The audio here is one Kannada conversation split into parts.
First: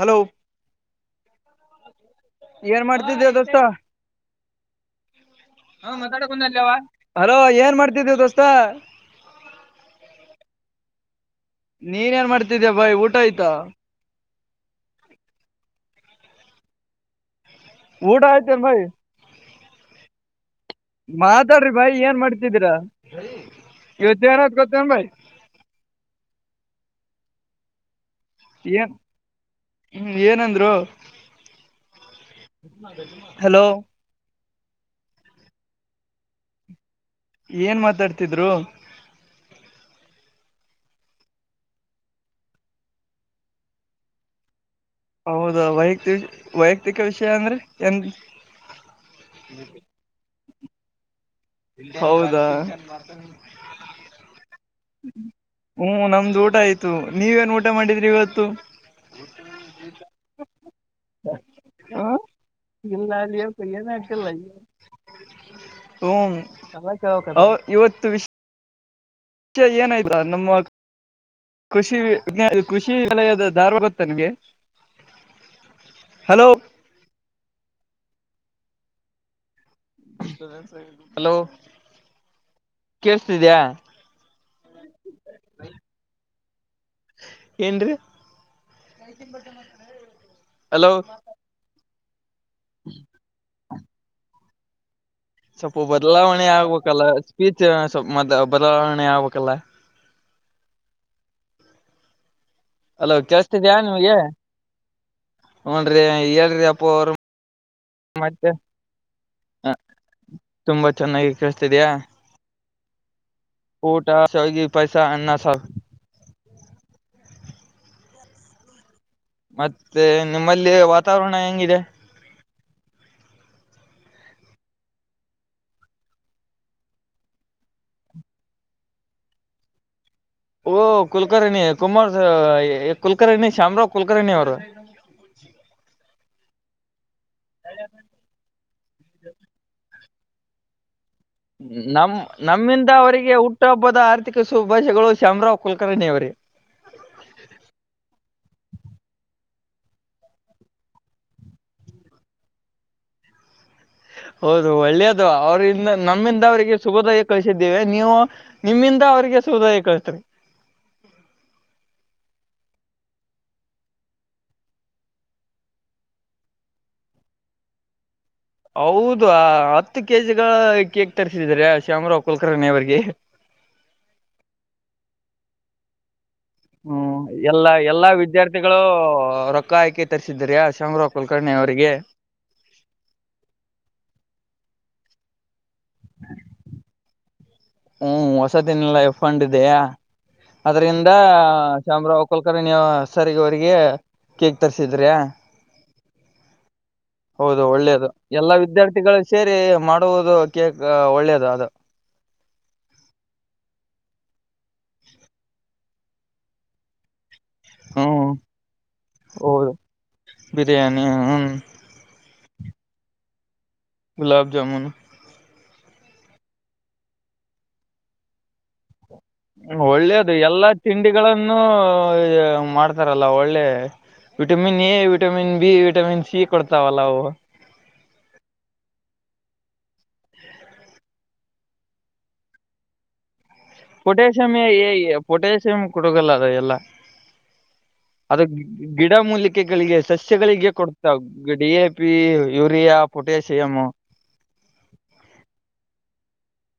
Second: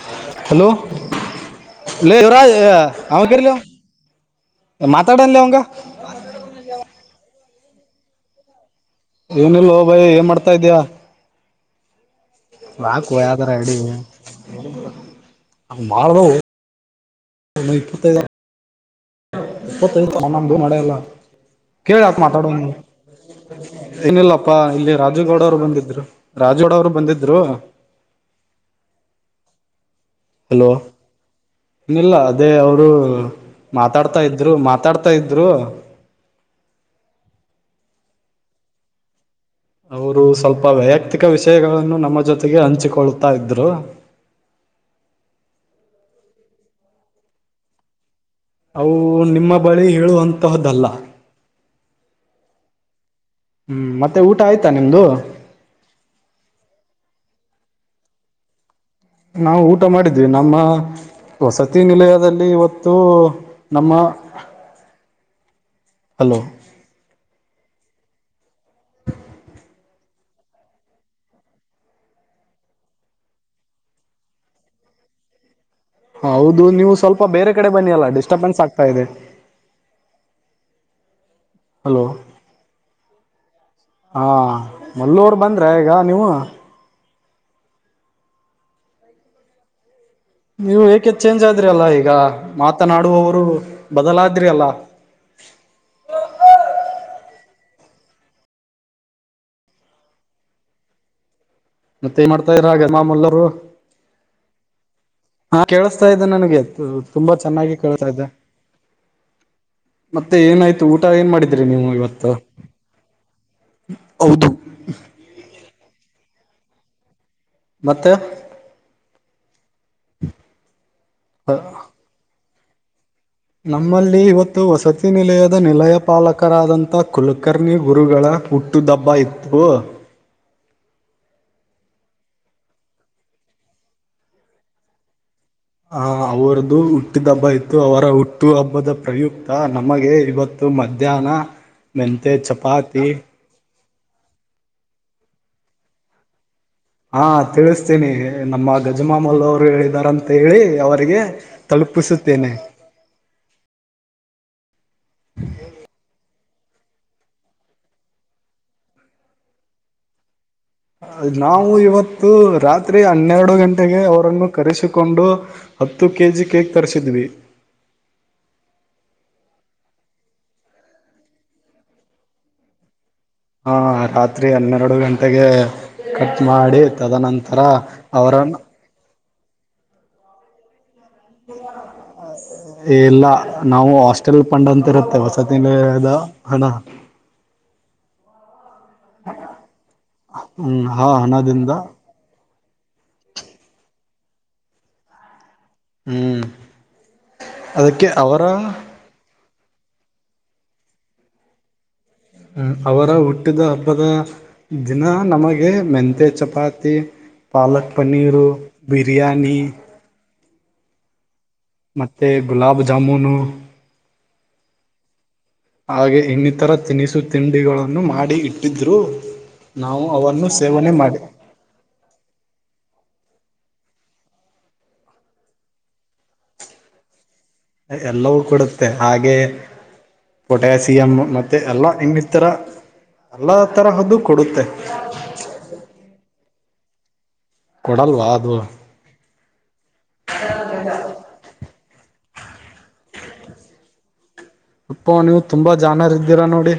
ಹಲೋ ಹಲೋ ಯವರಾಜ್ ಏನ್ ಅವ್ ಮಾಡ್ತಿದ್ದೆ ಕರಿಲ್ಲ್ ದೋಸ್ತ ಮಾತಾಡೆಲ್ಲ ಅವಂಗೆ ಹಾ ಹಲೋ ಏನ್ ಮಾಡ್ತಿದ್ದಿ ದೋಸ್ತ ಏನಿಲ್ಲ ಬೈ ಏನ್ ಮಾಡ್ತಾ ಇದ್ಯಾ ನೀನ್ ಏನ್ ಮಾಡ್ತಿದ್ಯಾ ಬಾಯ್ ಊಟ ಆಯ್ತಾ. ಮಾಡ್ದೋ ಊಟ ಆಯ್ತನ್ ಬಾಯ್ ಇಪ್ಪನು ಮಾಡೆಲ್ಲ ಮಾತಾಡ್ರಿ ಬಾಯ್ ಏನ್ ಕೇಳಯಕ್ ಮಾತಾಡ ಮಾಡ್ತಿದ್ದೀರಾ ಇವತ್ ಏನಿಲ್ಲಪ್ಪ ಏನತ್ ಗೊತ್ತೇನ್ ಇಲ್ಲಿ ಬಾಯ್ ರಾಜುಗೌಡ್ ಅವ್ರು ಬಂದಿದ್ರು ರಾಜುಗೌಡ ಅವರು ಬಂದಿದ್ರು. ಈ [unintelligible] ಹಲೋ ಇನ್ನಿಲ್ಲ ಅದೇ ಅವರು ಹಲೋ ಮಾತಾಡ್ ತ್ತಿದ್ರೂ ಮಾತಾಡ್ತಾ ಇದ್ರು ಏನ್ ಮಾತಾಡ್ತಿದ್ರು ಅವರು ಸ್ವಲ್ಪ ವೈಯಕ್ತಿಕ ವಿಷಯಗಳನ್ನು ನಮ್ಮ ಜೊತೆಗೆ ಹಂಚಿಕೊಳ್ತಾ ಇದ್ರು. ಹೌದಾ ವೈಯಕ್ತಿ ವೈಯಕ್ತಿಕ ವಿಷಯ ಅಂದ್ರೆ ಎನ್ ಅವು ನಿಮ್ಮ ಬಳಿ ಹೇಳುವಂತಹದ್ದಲ್ಲ. ಹೌದಾ ಹ್ಮ್ ಮತ್ತೆ ಊಟ ಆಯ್ತಾ ನಿಮ್ದು. ಹ್ಮ್ ನಮ್ದು ಊಟ ಆಯ್ತು ನೀವೇನ್ ಊಟ ಮಾಡಿದ್ರಿ ಇವತ್ತು. ನಾವು ಊಟ ಮಾಡಿದ್ವಿ ನಮ್ಮ ವಸತಿ ಹ ನಿಲಯದಲ್ಲಿ ಇವತ್ತು ಇಲ್ಲ ನಮ್ಮ ಹ್ಮ ಹಲೋ ಇವತ್ತು ವಿಷ್ ಯ ಏನಾಯ್ತಾ ನಮ್ಮ ಕೃಷಿ ಕೃಷಿ ವಿದ್ಯಾಲಯದ ಧಾರವಡ ಗೊತ್ತಾ ನನ್ಗೆ ಹೌದು ನೀವು ಸ್ವಲ್ಪ ಬೇರೆ ಕಡೆ ಬನ್ನಿ ಅಲ್ಲ ಡಿಸ್ಟರ್ಬೆನ್ಸ್ ಆಗ್ತಾ ಇದೆ. ಹಲೋ ಹಲೋ ಕೇಳಸತಿದ್ಯಾ. ಹಾ ಮಲ್ಲೂರು ಬಂದ್ರ ಈಗ ನೀವು. ಏನ್ರಿ ನೀವು ಏಕೆ ಚೇಂಜ್ ಆದ್ರಿ ಅಲ್ಲಾ ಈಗ ಮಾತನಾಡುವರು ಬದಲಾದ್ರಿ ಅಲ್ಲ. ಸ್ವಲ್ಪ ಬದಲಾವಣೆ ಆಗ್ಬೇಕಲ್ಲ ಸ್ಪೀಚ್ ಸ್ವಲ್ ಬದಲಾವಣೆ ಆಗ್ಬೇಕಲ್ಲ. ಮತ್ತೆ ಏನ್ ಮಾಡ್ತಾಯಿದಿರ ಅಲೋ [unintelligible] ಕೇಳ್ಸ್ತಿದ್ಯಾ ನಿಮ್ಗೆ ಹಾ ಹುನ್ರಿ ಕೇಳಸ್ತಾ ಇದ್ದೆ ನನಗೆ ಹೇಳ್ರಿ ಅಪ್ಪ ಅವರು ತುಂಬಾ ಚೆನ್ನಾಗಿ ಕೇಳ್ತಾ ಇದ್ದೆ. ಮತ್ತೆ ಹ ಮತ್ತೆ ಏನಾಯ್ತು ತುಂಬಾ ಊಟ ಏನ್ ಚೆನ್ನಾಗಿ ಮಾಡಿದ್ರಿ ನೀವು ಕೇಳ್ಸ್ತಿದ್ಯಾ ಇವತ್ತು. ಊಟ ಹೌದು ಶ್ಯಾವಿಗೆ ಪೈಸಾ ಅನ್ನ ಸರ್. ಮತ್ತೆ. ಮತ್ತೆ ನಿಮ್ಮಲ್ಲಿ ವಾತಾವರಣ ಹೆಂಗಿದೆ. ನಮ್ಮಲ್ಲಿ ಇವತ್ತು ವಸತಿ ನಿಲಯದ ನಿಲಯ ಪಾಲಕರಾದಂಥ ಕುಲಕರ್ಣಿ ಗುರುಗಳ ಹುಟ್ಟು. ಹಬ್ಬ ಇತ್ತು. ಓಹ ಕುಲಕರ್ಣಿ ಕುಮಾರ್ ಕುಲಕರ್ಣಿ ಶ್ಯಾಮರಾವ್ ಕುಲಕರ್ಣಿ ಅವ್ರು. ಆ ಅವ್ರದು ಹುಟ್ಟಿದ ಹಬ್ಬ ಇತ್ತು ಅವರ ಹುಟ್ಟ. ಹುಟ್ಟು ಹಬ್ಬದ ಪ್ರಯುಕ್ತ ನಮಗೆ ಇವತ್ತು ಮಧ್ಯಾಹ್ನ. ನಮ ಮೆಂತೆ ನಮ್ಮಿಂದ ಚಪಾತಿ ಅವರಿಗೆ ಹುಟ್ಟುಹಬ್ಬದ ಆರ್ಥಿಕ ಶುಭಾಶಯಗಳು ಶ್ಯಾಮರಾವ್ ಕುಲಕರ್ಣಿ ಅವೇ. ಹಾ ತಿಳಿಸ್ತೀನಿ ನಮ್ಮ ಗಜಮಾಮಲ್ಲ ಅವರು ಹೇಳಿದಾರಂತ ಹೇಳಿ ಅವರಿಗೆ ತಲುಪಿಸುತ್ತೇನೆ. ಹೌದು ಒಳ್ಳೇದು ಅವ್ರಂದ ನಮ್ಮಿಂದ ಅವ್ರಿಗೆ. ಶುಭೋದಯ ಕಳಿಸಿದ್ದೀವೆ ನೀವು ನಿಮ್ಮಿಂದ ಅವ್ರರಿಗೆ ಶುಭೋದಯ ಕಳ್ತ್ರರಿ ನಾವು ಇವತ್ತು ರಾತ್ರಿ ಹನ್ನೆರಡು ಗಂಟೆಗೆ ಅವರನ್ನು ಕರೆಸಿಕೊಂಡು. ಹತ್ತು ಕೆ ಜಿ ಕೇಕ್ ತರಿಸಿದ್ವಿ. ಹೌದ ಹತ್ತು ಕೆಜಿಗಳ ಕೇಕ್ ತರಿಸಿದಿದ್ದಾರೆ ಶ್ಯಾಮರಾವ್ ಕುಲ್ಕರ್ಣಿ ಅವರಿಗೆ. ಹಾ ರಾತ್ರಿ ಹನ್ನೆರಡು ಗಂಟೆಗೆ. ಕಟ್ ಮಾಡಿ. ಹ್ಮ್ ತದನಂತರ ಎಲ್ಲಾ ಎಲ್ಲಾ ಅವರನ್ನು ವಿದ್ಯಾರ್ಥಿಗಳು ರೊಕ್ಕ ಹಾಕಿ ತರಿಸಿದ್ರಯ ಶಾನೂ. [inaudible] ಇಲ್ಲ ನಾವು ಹಾಸ್ಟೆಲ್ ಫಂಡ್ ಅಂತ ಇರುತ್ತೆ ಹೊಸತಿನಿಲಯದ ಹಣ ಹ್ಮ್ ಹೊಸತಿನಿಲಯ ಫಂಡ್ ಇದಿಯಾ ಹ್ಮ್ ಆ ಆದ್ದರಿಂದ್ದ ಹಣದಿಂದ ಶಾಮ್ರವ್ ಕುಲಕರ್ಣಿ ಸರ್ ಅವರಿಗೆ ಕೇಕ್ ತರ್ಸಿದ್ರಿ. ಹ್ಮ್ ಹೌದು ಅದಕ್ಕೆ ಒಳ್ಳೇದು ಅವರ ಎಲ್ಲಾ ವಿದ್ಯಾರ್ಥಿಗಳು ಸೇರಿ ಮಾಡುವುದು ಕೇಕ್ ಒಳ್ಳೇದು ಅದು. ಹ್ಮ್ ಅವರ ಹುಟ್ಟಿದ ಹಬ್ಬದ. ದಿನ ನಮಗೆ ಮೆಂತೆ ಚಪಾತಿ. ಪಾಲಕ್ ಹ್ಮ್ ಪನ್ನೀರು ಬಿರಿಯಾನಿ. ಹೌದು ಬಿರಿಯಾನಿ ಹ್ಮ್ ಮತ್ತೆ ಗುಲಾಬ್ ಜಾಮೂನು. ಗುಲಬ್ ಜಾಮುನ್. ಹಾಗೆ ಇನ್ನಿತರ ತಿನಿಸು ತಿಂಡಿಗಳನ್ನು ಮಾಡಿ ಇಟ್ಟಿದ್ರು. ನಾವು ಒಳ್ಳೇದು ಅವನ್ನು ಎಲ್ಲಾ ಸೇವನೆ ಮಾಡಿ ತಿಂಡಿಗಳಗಳನ್ನುೂ ಮಾಡ್ತಾರಲ್ಲ ಒಳ್ಳೆ. Vitamin A vitamin B vitamin C ಕೊಡ್ತಾವಲ್ಲಾವು. ಎಲ್ಲವೂ ಕೊಡುತ್ತೆ ಹಾಗೆ. ಪೊಟ್ಯಾಸಿಯಮ ಮತ್ತೆ ಎಲ್ಲ ಇನ್ನಿತರ ಎಲ್ಲಾ ತರಹದ್ದು ಪೊಟ್ಯಾಸಿಯಂ ಕೊಡುತ್ತೆ. ಎ ಪೊಟ್ಯಾಸಿಯಂ ಕೊಡಕಲ್ಲ ಅದ ಎಲ್ಲ ಅದು. ಗಿಡ ಮೂಲಿಕೆಗಳಿಗೆ ಸಸ್ಯಗಳಿಗೆ ಕೊಡ್ತಾ. D A P urea potassium. ಅಪ್ಪೋ ನೀವು ತುಂಬಾ ಜಾಣರು ಇದ್ದೀರಾ ನೋಡಿ.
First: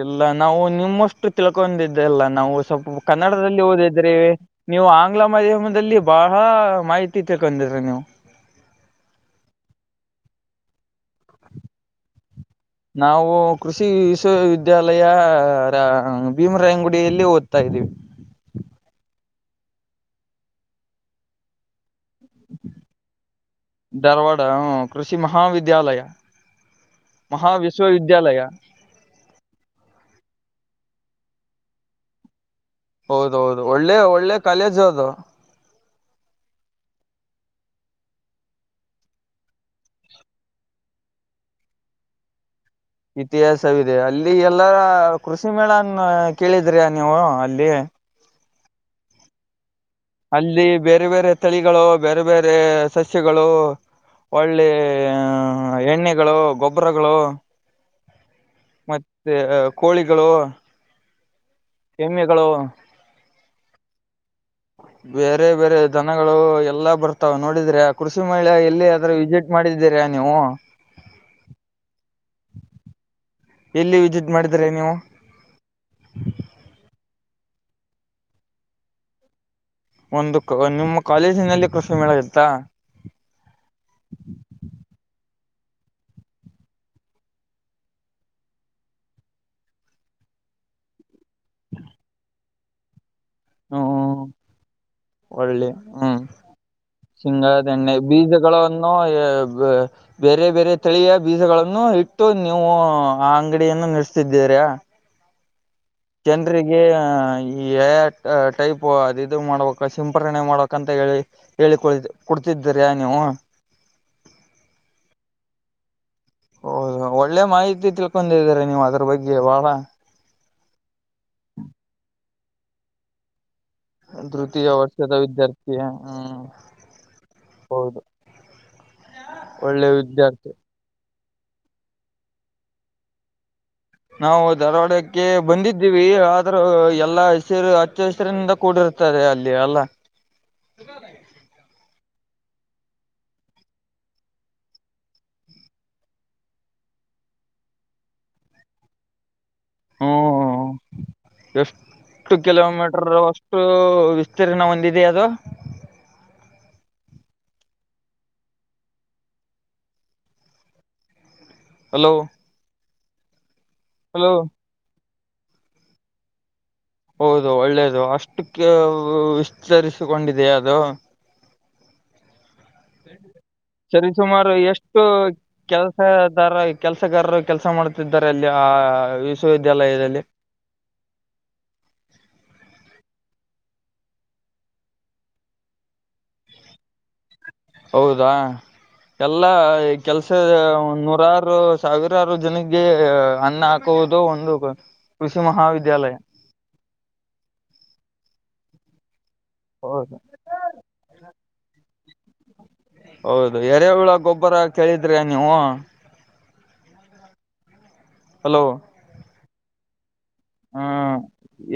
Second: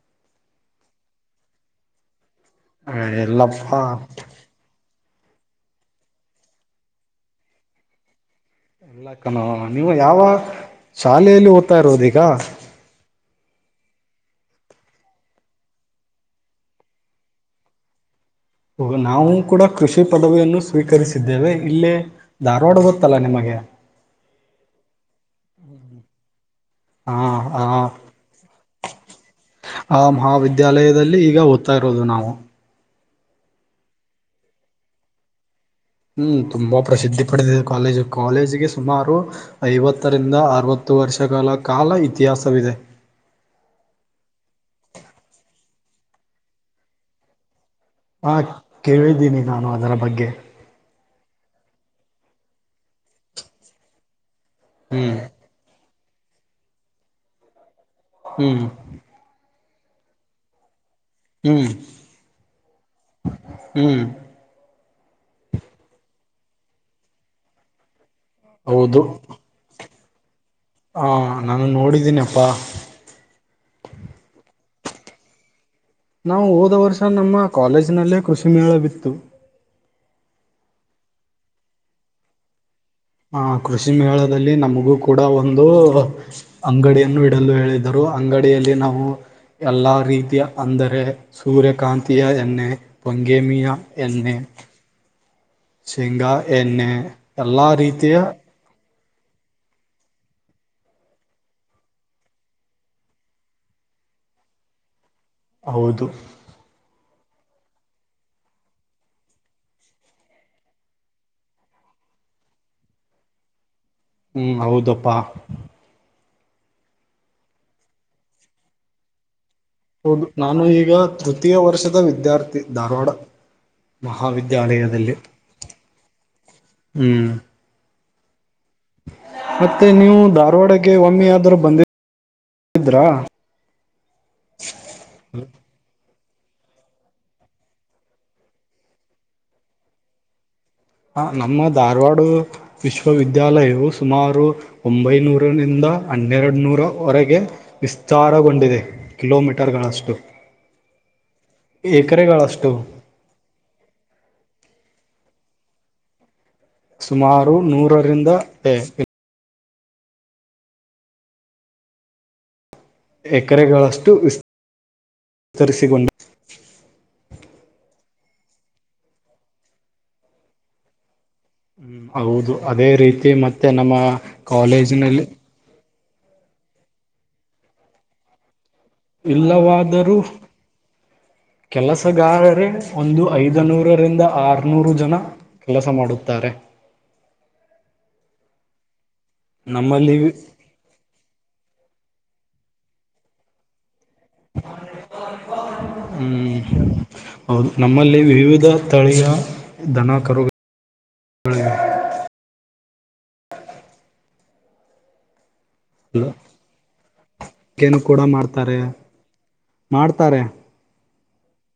ಇಲ್ಲ ನಾವು ನಿಮ್ಮಷ್ಟು ತಿಳ್ಕೊಂಡಿದ್ದೆಲ್ಲ ನಾವು ಸ್ವಲ್ಪ ಕನ್ನಡದಲ್ಲಿ ಎಲ್ಲಪ್ಪಾ ಓದಿದ್ರಿ ನೀವು ಆಂಗ್ಲ ಮಾಧ್ಯಮದಲ್ಲಿ ಬಹಳ ಮಾಹಿತಿ ತಿಳ್ಕೊಂಡಿದ್ರಿ ನೀವು. ಕ್ಕನೂ ನೀವು ಯಾವ ಶಾಲೆಯಲ್ಲಿ ಓದ್ತಾ ಇರೋದು ಈಗ ನಾವು ಕೃಷಿ ವಿಶ್ವವಿದ್ಯಾಲಯ ಭೀಮರಾಯಂಗುಡಿಯಲ್ಲಿ ಓದ್ತಾ ಇದ್ದೀವಿ. ಹೋ ನಾವು ಕೂಡ ಕೃಷಿ ಪದವಿಯನ್ನು ಸ್ವೀಕರಿಸಿದ್ದೇವೆ ಇಲ್ಲೇ. ಧಾರವಾಡ ಗೊತ್ತಲ್ಲಾ ನಿಮಗೆ. ಧಾರವಾಡ ಹೂ ಕೃಷಿ ಮಹಾವಿದ್ಯಾಲಯ ಹಾ ಮಹಾ ಹ ವಿಶ್ವವಿದ್ಯಾಲಯ ಆ ಮಹಾವಿದ್ಯಾಲಯದಲ್ಲಿ ಈಗ ಓದ್ತಾ ಇರೋದು ನಾವು. ಹೌದ ಹೌದು ಒಳ್ಳೆ ಒಳ್ಳೆ ಕಾಲೇಜ್ ಅದು. ಹ್ಮ್ ತುಂಬಾ ಪ್ರಸಿದ್ಧಿ ಪಡೆದಿದೆ ಕಾಲೇಜು ಕಾಲೇಜಿಗೆ ಸುಮಾರು ಐವತ್ತರಿಂದ ಅರವತ್ತು ವರ್ಷಗಳ ಕಾಲ ಇತಿಹಾಸವಿದೆ. ಇತಿಹಾಸವಿದೆ ಅಲ್ಲಿ ಎಲ್ಲಾ ಕೃಷಿ ಮೇಳನ್ ಕೇಳಿದ್ರಿ ನೀವು ಅಲ್ಲಿ. ಹಾ ಕೇಳಿದ್ದೀನಿ ನಾನು ಅದರ ಬಗ್ಗೆ. ಇಲ್ಲಿ ಬೇರೆ ಬೇರೆ ತಳಿಗಳು ಬೇರೆ ಬೇರೆ ಸಸ್ಯಗಳು ಒಳ್ಳೆ ಹ್ಮ್ ಹ ಎಣ್ಣೆಗಳು ಗೊಬ್ಬರಗಳು ಹ್ಮ್ ಮತ್ತೆ ಕೋಳಿಗಳು ಹ್ಮ್ ಎಮ್ಮೆಗಳು ಹ್ಮ್ ಬೇರೆ ಬೇರೆ ಧನಗಳು ಎಲ್ಲಾ ಬರ್ತಾವ ನೋಡಿದ್ರೆ ಆ ಕೃಷಿ ಮೇಳೆ ಎಲ್ಲಿ ಆದ್ರೆ ವಿಸಿಟ್ ಬೂಕ್ ಮಾಡಿದ್ದೀರಾ ನೀವು ಹಾ ನಾನು ನೋಡಿದ್ದೀನಿ ಅಪ್ಪಾ ಎಲ್ಲಿ ವಿಸಿಟ್ ಮಾಡಿದ್ರೆ ನೀವು ನಾವು ಹೋದ ವರ್ಷ ನಮ್ಮ ಕಾಲೇಜ್ ನಲ್ಲೇ ಕೃಷಿ ಮೇಳ ಬಿತ್ತು. ಒಂದು ಕ್ ನಿಮ್ಮ ಕಾಲೇಜಿನಲ್ಲಿ ಕೃಷಿ ಮೇಳ ಇತ್ತಾ. ಹ ಕೃಷಿ ಮೇಳದಲ್ಲಿ ನಮಗೂ ಕೂಡ ಒಂದು ಅಂಗಡಿಯನ್ನು ಇಡಲು ಹೇಳಿದರು ಅಂಗಡಿಯಲ್ಲಿ ನಾವು ಎಲ್ಲಾ ರೀತಿಯ ಅಂದರೆ ಸೂರ್ಯಕಾಂತಿಯ ಎಣ್ಣೆ ಪೊಂಗೇಮಿಯ ಹ್ಮ್ ಎಣ್ಣೆ ಒಳ್ಳೆ ಹ್ಮ್ ಶೇಂಗಾ ಎಣ್ಣೆ ಎಲ್ಲಾ ಶಿಂಗದ ಎಣ್ಣೆ ರೀತಿಯ ಬೀಜಗಳನ್ನು ಬೇರೆ ಬೇರೆ ತಳಿಯ ಬೀಜಗಳನ್ನು ಇಟ್ಟು ನೀವು ಆ ಅಂಗಡಿಯನ್ನು ನಡೆಸ್ತಿದ್ದೀರ. ಹೌದು ಜನರಿಗೆ ಎಐ ಟೈಪ್ ಅದು ಇದು ಮಾಡ್ಬೇಕು ಸಿಂಪಣೆ ಮಾಡ್ಬೇಕಂತ ಹೇಳಿ ಹೇಳಿಕೊ ಕೊಡ್ತಿದ್ದೀರಿ ನೀವು. ಹ್ಮ್ ಹೌದಪ್ಪಾ ಹೌದು ಒಳ್ಳೆ ಮಾಹಿತಿ ತಿಳ್ಕೊಂಡಿದೀರ ನೀವು ಅದ್ರ ಬಗ್ಗೆ ಬಹಳ ಹೌದು ನಾನು ಈಗ ತೃತೀಯ ವರ್ಷದ ವಿದ್ಯಾರ್ಥಿ ಧಾರವಾಡ ತೃತೀಯ ವರ್ಷದ ಮಹಾವಿದ್ಯಾಲಯದಲ್ಲಿ ವಿದ್ಯಾರ್ಥಿ ಹ್ಮ್ ಹ್ಮ್ ಹೌದು ಮತ್ತೆ ಒಳ್ಳೆ ನೀವು ವಿದ್ಯಾರ್ಥಿ ಧಾರವಾಡಗೆ ಒಮ್ಮಿ ಆದ್ರೂ ಬಂದಿದ್ರಾ. ನಾವು ಧಾರವಾಡಕ್ಕೆ ಬಂದಿದ್ದೀವಿ ಆದ್ರೂ ಎಲ್ಲಾ ಹಸಿರು ಹಚ್ಚ ಹೆಸರಿನಿಂದ ಕೂಡಿರುತ್ತೆ. ಇರ್ತಾರೆ ಅಲ್ಲಿ ಅಲ್ಲ ಹ ನಮ್ಮ ಧಾರವಾಡೂ ವಿಶ್ವವಿದ್ಯಾಲಯವು ಸುಮಾರು ಒಂಬೈನೂರರಿಂದ ಹನ್ನೆರಡು ನೂರವರೆಗೆ. ವಿಸ್ತಾರಗೊಂಡಿದೆ. ಕಿಲೋಮೀಟರ್ಗಳಷ್ಟು ಹ್ಮ್ ಎಕರೆಗಳಷ್ಟು ಓ ವಿಸ್ತೀರ್ಣ ಒಂದಿದೆ ಅದು. ಸುಮಾರು ನೂರರಿಂದ ಏ [inaudible] ಹಲೋ? [inaudible] ಎಕರೆಗಳಷ್ಟು ವಿಸ್ ವಿಸ್ತರಿಸಿಕೊಂಡು. [inaudible] ಹೌದು ಒಳ್ಳೇದು ಅಷ್ಟಕ್ಕೆ ಓ ವಿಸ್ತರಿಸಿಕೊಂಡಿದೆೆಯ ಅದು? [inaudible] ಹೌದು ಅದೇ ರೀತಿ ಮತ್ತೆ ನಮ್ಮ ಸರಿಸುಮಾರು ಎಷ್ಟು ಕಾಲೇಜಿನಲ್ಲಿ, [inaudible] ಕೆಲಸದಾರ ಕೆಲಸಗಾರರು ಕೆಲಸಾ ಮಾಡುತ್ತಿದ್ದಾರೆ ದೇಯಾ [inaudible] ಇಲ್ಲವಾದರೂ? [inaudible] ಕೆಲಸಗಾರರೇ ಒಂದು ಐದುನೂರರಿಂದ ಆರುನೂರು ಜನಾ [inaudible] ಕೆಲಸ ಮಾಡುತ್ತಾರೆ. ಹೌದಾ ಎಲ್ಲಾ ಕೆಲಸ ನಮ್ಮಲ್ಲಿ ನೂರಾರು. [inaudible] ಸಾವಿರಾರು ಜನಕ್ಕೆ ಅನ್ನ ಹಾಕುವುದು ಒಂದು ಕೃಷಿ ಮಹಾವಿದ್ಯಾಲಯ. ಹ್ಮ್ ಹೌದು ನಮ್ಮಲ್ಲಿ ವಿವಿಧ ತಳೀಯ ಧನ, ಹೌದು ಕರುಗಳು, [inaudible] ಹೌದು ಎರೆ ಹುಳ ಗೊಬ್ಬರ ಕೇಳಿದ್ರಿ ನೀವು? [inaudible] ಲ ಕೇನ್ ಕೂಡ ಹಲೋ ಮಾಡ್ತಾರೆ ಮಾಡ್ತಾರೆ. [inaudible] ಹೂ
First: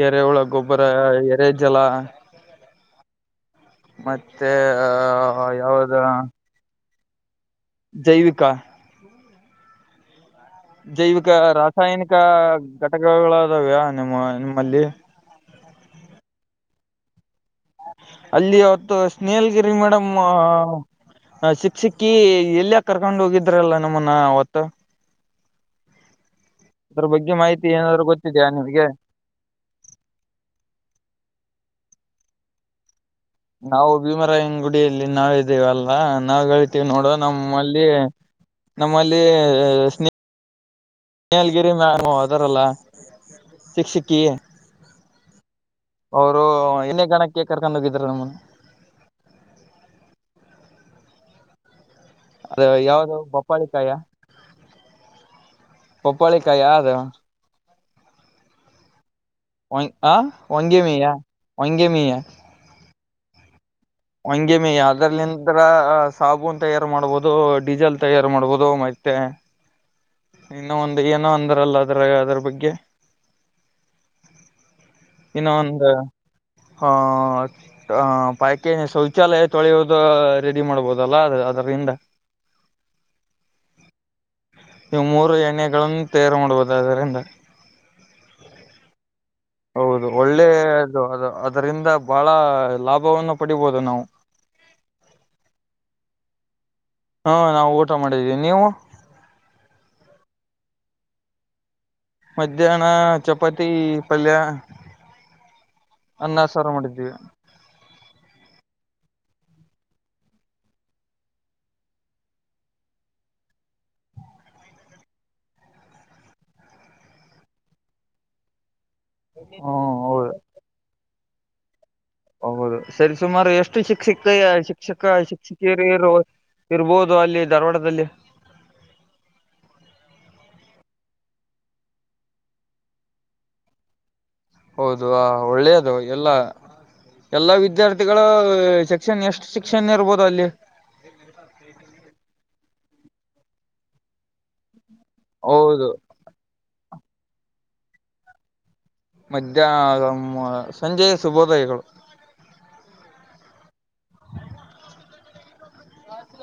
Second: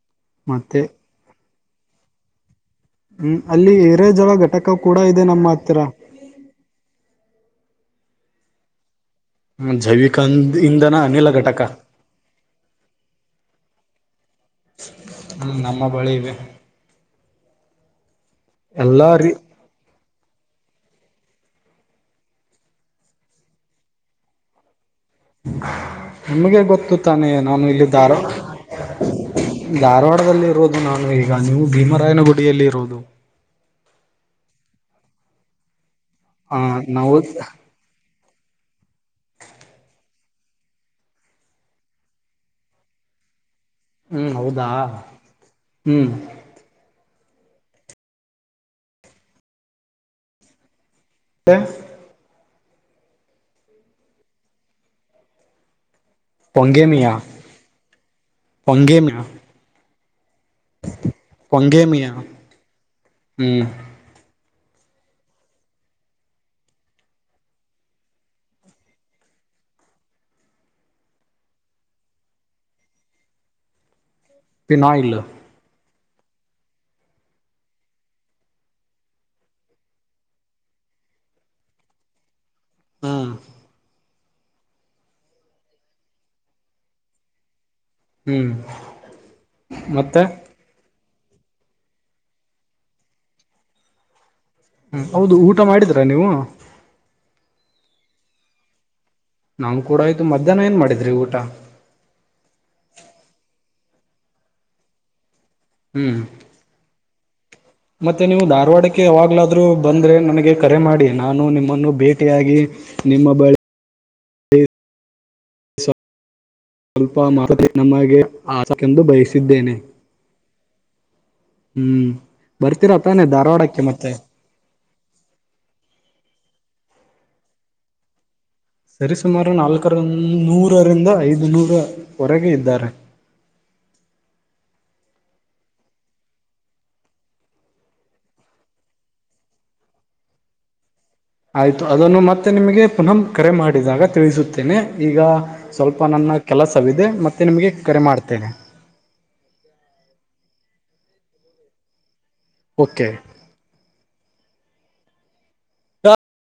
ಎರೆ ಹುಳ ಮತ್ತೆ ಗೊಬ್ಬರ ಎರೆ ಜಲ. [inaudible] ಹು ಅಲ್ಲಿ ಏರೇದ ಹುಳ ಮತ್ತೆ ಘಟಕ ಕೂಡ ಇದೆ ನಮ್ಮ ಹತ್ರ. [inaudible] ಯಾವ್ದ ಜೈವಿಕಾ? [inaudible] ಜೈವಿಕಂದ ಇಂಧನ ಅನಿಲ ಘಟಕ. [inaudible] ಹ ಘಟಕಗಳು ಅದಾವ್ಯಾ ನಿಮ್ಮ ನಿಮ್ಮಲ್ಲಿ. [inaudible] ಹೂ ನಮ್ಮ ಬಳಿ ಇದೆ. [inaudible] ಅಲ್ಲಿ ಅವತ್ತು ಎಲ್ಲಾ ರೀ ಸ್ನೇಹಲ್ಗಿರಿ ಮೇಡಮ್ [inaudible] ನನ್ನ ಶಿಕ್ಷಕೀ ಎಲ್ಲೇ ಕರ್ಕೊಂಡ್ ಹೋಗಿದ್ರಲ್ಲಾ ನಮ್ಮನ್ನ ಅವತ್ತು. [inaudible] ನಿಮಗೆ ಗೊತ್ತು ಅದ್ರ ತಾನೆ ಬಗ್ಗೆ ನಾನು ಮಾಹಿತಿ ಏನಾದ್ರು ಎಲ್ಲಿದ್ದಾರೋ? ಗೊತ್ತಿದೆಯಾ ನಿಮ್ಗೆ [inaudible] ಧಾರವಾಡದಲ್ಲಿ ಇರೋದು ನಾನು ಈಗ ನೀವು ಭೀಮರಾಯನಗುಡಿಯಲ್ಲಿ ಇರೋದು. [inaudible] ನಾವು ಭೀಮರಾಯನ ಗುಡಿಯಲ್ಲಿ ನಾವ ಇದ್ದೇವ ಅಲ್ಲಾ ನಾವ್ ಹ ಹೇಳತ್ತಿವೆ ನೋಡು ನಾವು ನಮ್ಮ ಅಲ್ಲಿ. [inaudible] ಕೇಳಿ ನಮ್ಮಲ್ಲಿ [inaudible] ಮೇಲಗಿರಿ ಮ್ಯಾಮೂ ಅದರಲ್ಲ? [inaudible] ಶಿಕ್ಷಕಿ ಹ್ಮ್ ಹೌದಾ ಹ್ಮ್ ಮತ್ತೆ ಅವರು ಎನ್ನೇ ಗಣಕ್ಕ. [inaudible] ಕರ್ಕೊಂಡ್ ಹೊಗಿದರು ನಮ್ಮನ [inaudible] [unintelligible] [inaudible] ಅದ ಯಾವ್ದ ನಿಮ್ದ ಪೋಪ್ಪಾಳಿಕಾಯ? [inaudible] ಪಪ್ಪಾಳಿಕಾಯ ಅದು ಪೊಂಗೇಮಿಯಾ ಪಂಗೇಮಿಯಾ? [inaudible] ಒನ್ ಆ ಒಂಗೆ ಮೀಯಾ ಒಂಗೆ ಮೀಯಾ? [inaudible] ಹೂ [inaudible] ಪೊಂಗೇಮಿಯಾ ಅದ್ರ ನಿಂದರ ಸಾಬೂನ್ ತಯಾರು ಮಾಡ್ಬೋದು ಡೀಸೆಲ್ ತಯಾರು ಮಾಡ್ಬೋದು ಮತ್ತೆ. [inaudible] ಇನ್ನು ಒಂದು ಏನೋ ಅಂದ್ರಲ್ಲ ಅದ್ರ ಅದ್ರ ಬಗ್ಗೆ? [inaudible] Pen oil. [inaudible] ಇನ್ನೊಂದ ಹ [inaudible] ಅ ಪ್ಯಾಕೇಜ್ ಶೌಚಾಲಯ ತೊಳೆಯೋದು ರೆಡಿ ಮಾಡ್ಬೋದಲ್ಲ ಅದರಿಂದ. [inaudible] ಹೂ [inaudible] ಇವ್ ಮೂರು ಎಣ್ಣೆಗಳನ್ನು ತಯಾರು ಮಾಡಬಹದು ಅದರಿಂದ. [inaudible] ಹೂ [inaudible] ಹೌದು ಒಳ್ಳೆಯದು ಅದು ಅದರಿಂದ ಬಹಳ ಲಾಭವನ್ನು ಪಡಿಬಹುದು ನಾವು? [inaudible] ಹೂ ಹೌದು ಊಟ ಮಾಡಿದ್ರಾ ನೀವು? [inaudible] ಹಾ ನಾವು ಊಟ ಮಾಡಿದ್ದೀವಿ ನೀವು? [inaudible] ನಮ್ ಕೂಡ ಆಯ್ತು ಮಧ್ಯಾಹ್ನ ಏನ್ ಮಾಡಿದ್ರಿ ಊಟ. ಮಧ್ಯಾಹ್ನ ಚಪಾತಿ ಪಲ್ಯ ಹ್ಮ್ ಅನ್ನ ಸಾ ಸಾರ ಮಾಡಿದ್ದೀಯ ಮತ್ತೆ ನೀವು ಧಾರವಾಡಕ್ಕೆ ಅವಾಗ್ಲಾದ್ರೂ ಬಂದರೆ ನನಗೆ ಕರೆ ಮಾಡಿ ನಾನು ನಿಮ್ಮನ್ನು ಭೇಟಿಯಾಗಿ ನಿಮ್ಮ ಬಳಿ ಸ್ವಲ್ಪ ಮಾ ನಮಗೆ ಆಸಕಂದು ಬಯಸಿದ್ದೇನೆ. ಹ್ಮ್ ಹೌದು ಹ್ಮ್ ಹೌದು ಬರ್ತೀರಾ ಸರಿ ತಾನೆ ಸುಮಾರು ಎಷ್ಟು ಧಾರವಾಡಕ್ಕೆ ಮತ್ತೆ ಶಿಷಕಿಯ ಶಿ ಶಿಕ್ಷಕ ಶಿಕ್ಷಕಿಯರು ಇರಬೋದು ಅಲ್ಲಿ ಧಾರವಾಡದಲ್ಲಿ. ಸರಿಸುಮಾರು ನಾಲ್ಕರ ನೂರರಿಂದ ಐದು ನೂರವರೆಗೆ ಇದ್ದಾರೆ. ಹೌದು ಆ ಒಳ್ಳೇದು ಎಲ್ಲಾ ಎಲ್ಲಾ ವಿದ್ಯಾರ್ಥಿಗಳ ಶಿಕ್ಷಣ ಎಷ್ಟು ಶಿಕ್ಷಣ ಇರ್ಬೋದು ಅಲ್ಲಿ. ಆಯ್ತು ಅದನ್ನು ಮತ್ತೆ ನಿಮಗೆ ಪುನಃ ಕರೆ ಮಾಡಿದಾಗ ತಿಳಿಸುತ್ತೇನೆ ಈಗ ಹೌದು ಸ್ವಲ್ಪ ನನ್ನ ಕೆಲಸವಿದೆ ಮತ್ತೇ ನಿಮಗೆ ಕರೆ ಮಾಡ್ತೇನೆ. ಮಧ್ಯಾಹ್ ಸಂಜೆಯ ಸುಭೋದಯಗಳು. ಓಕೆ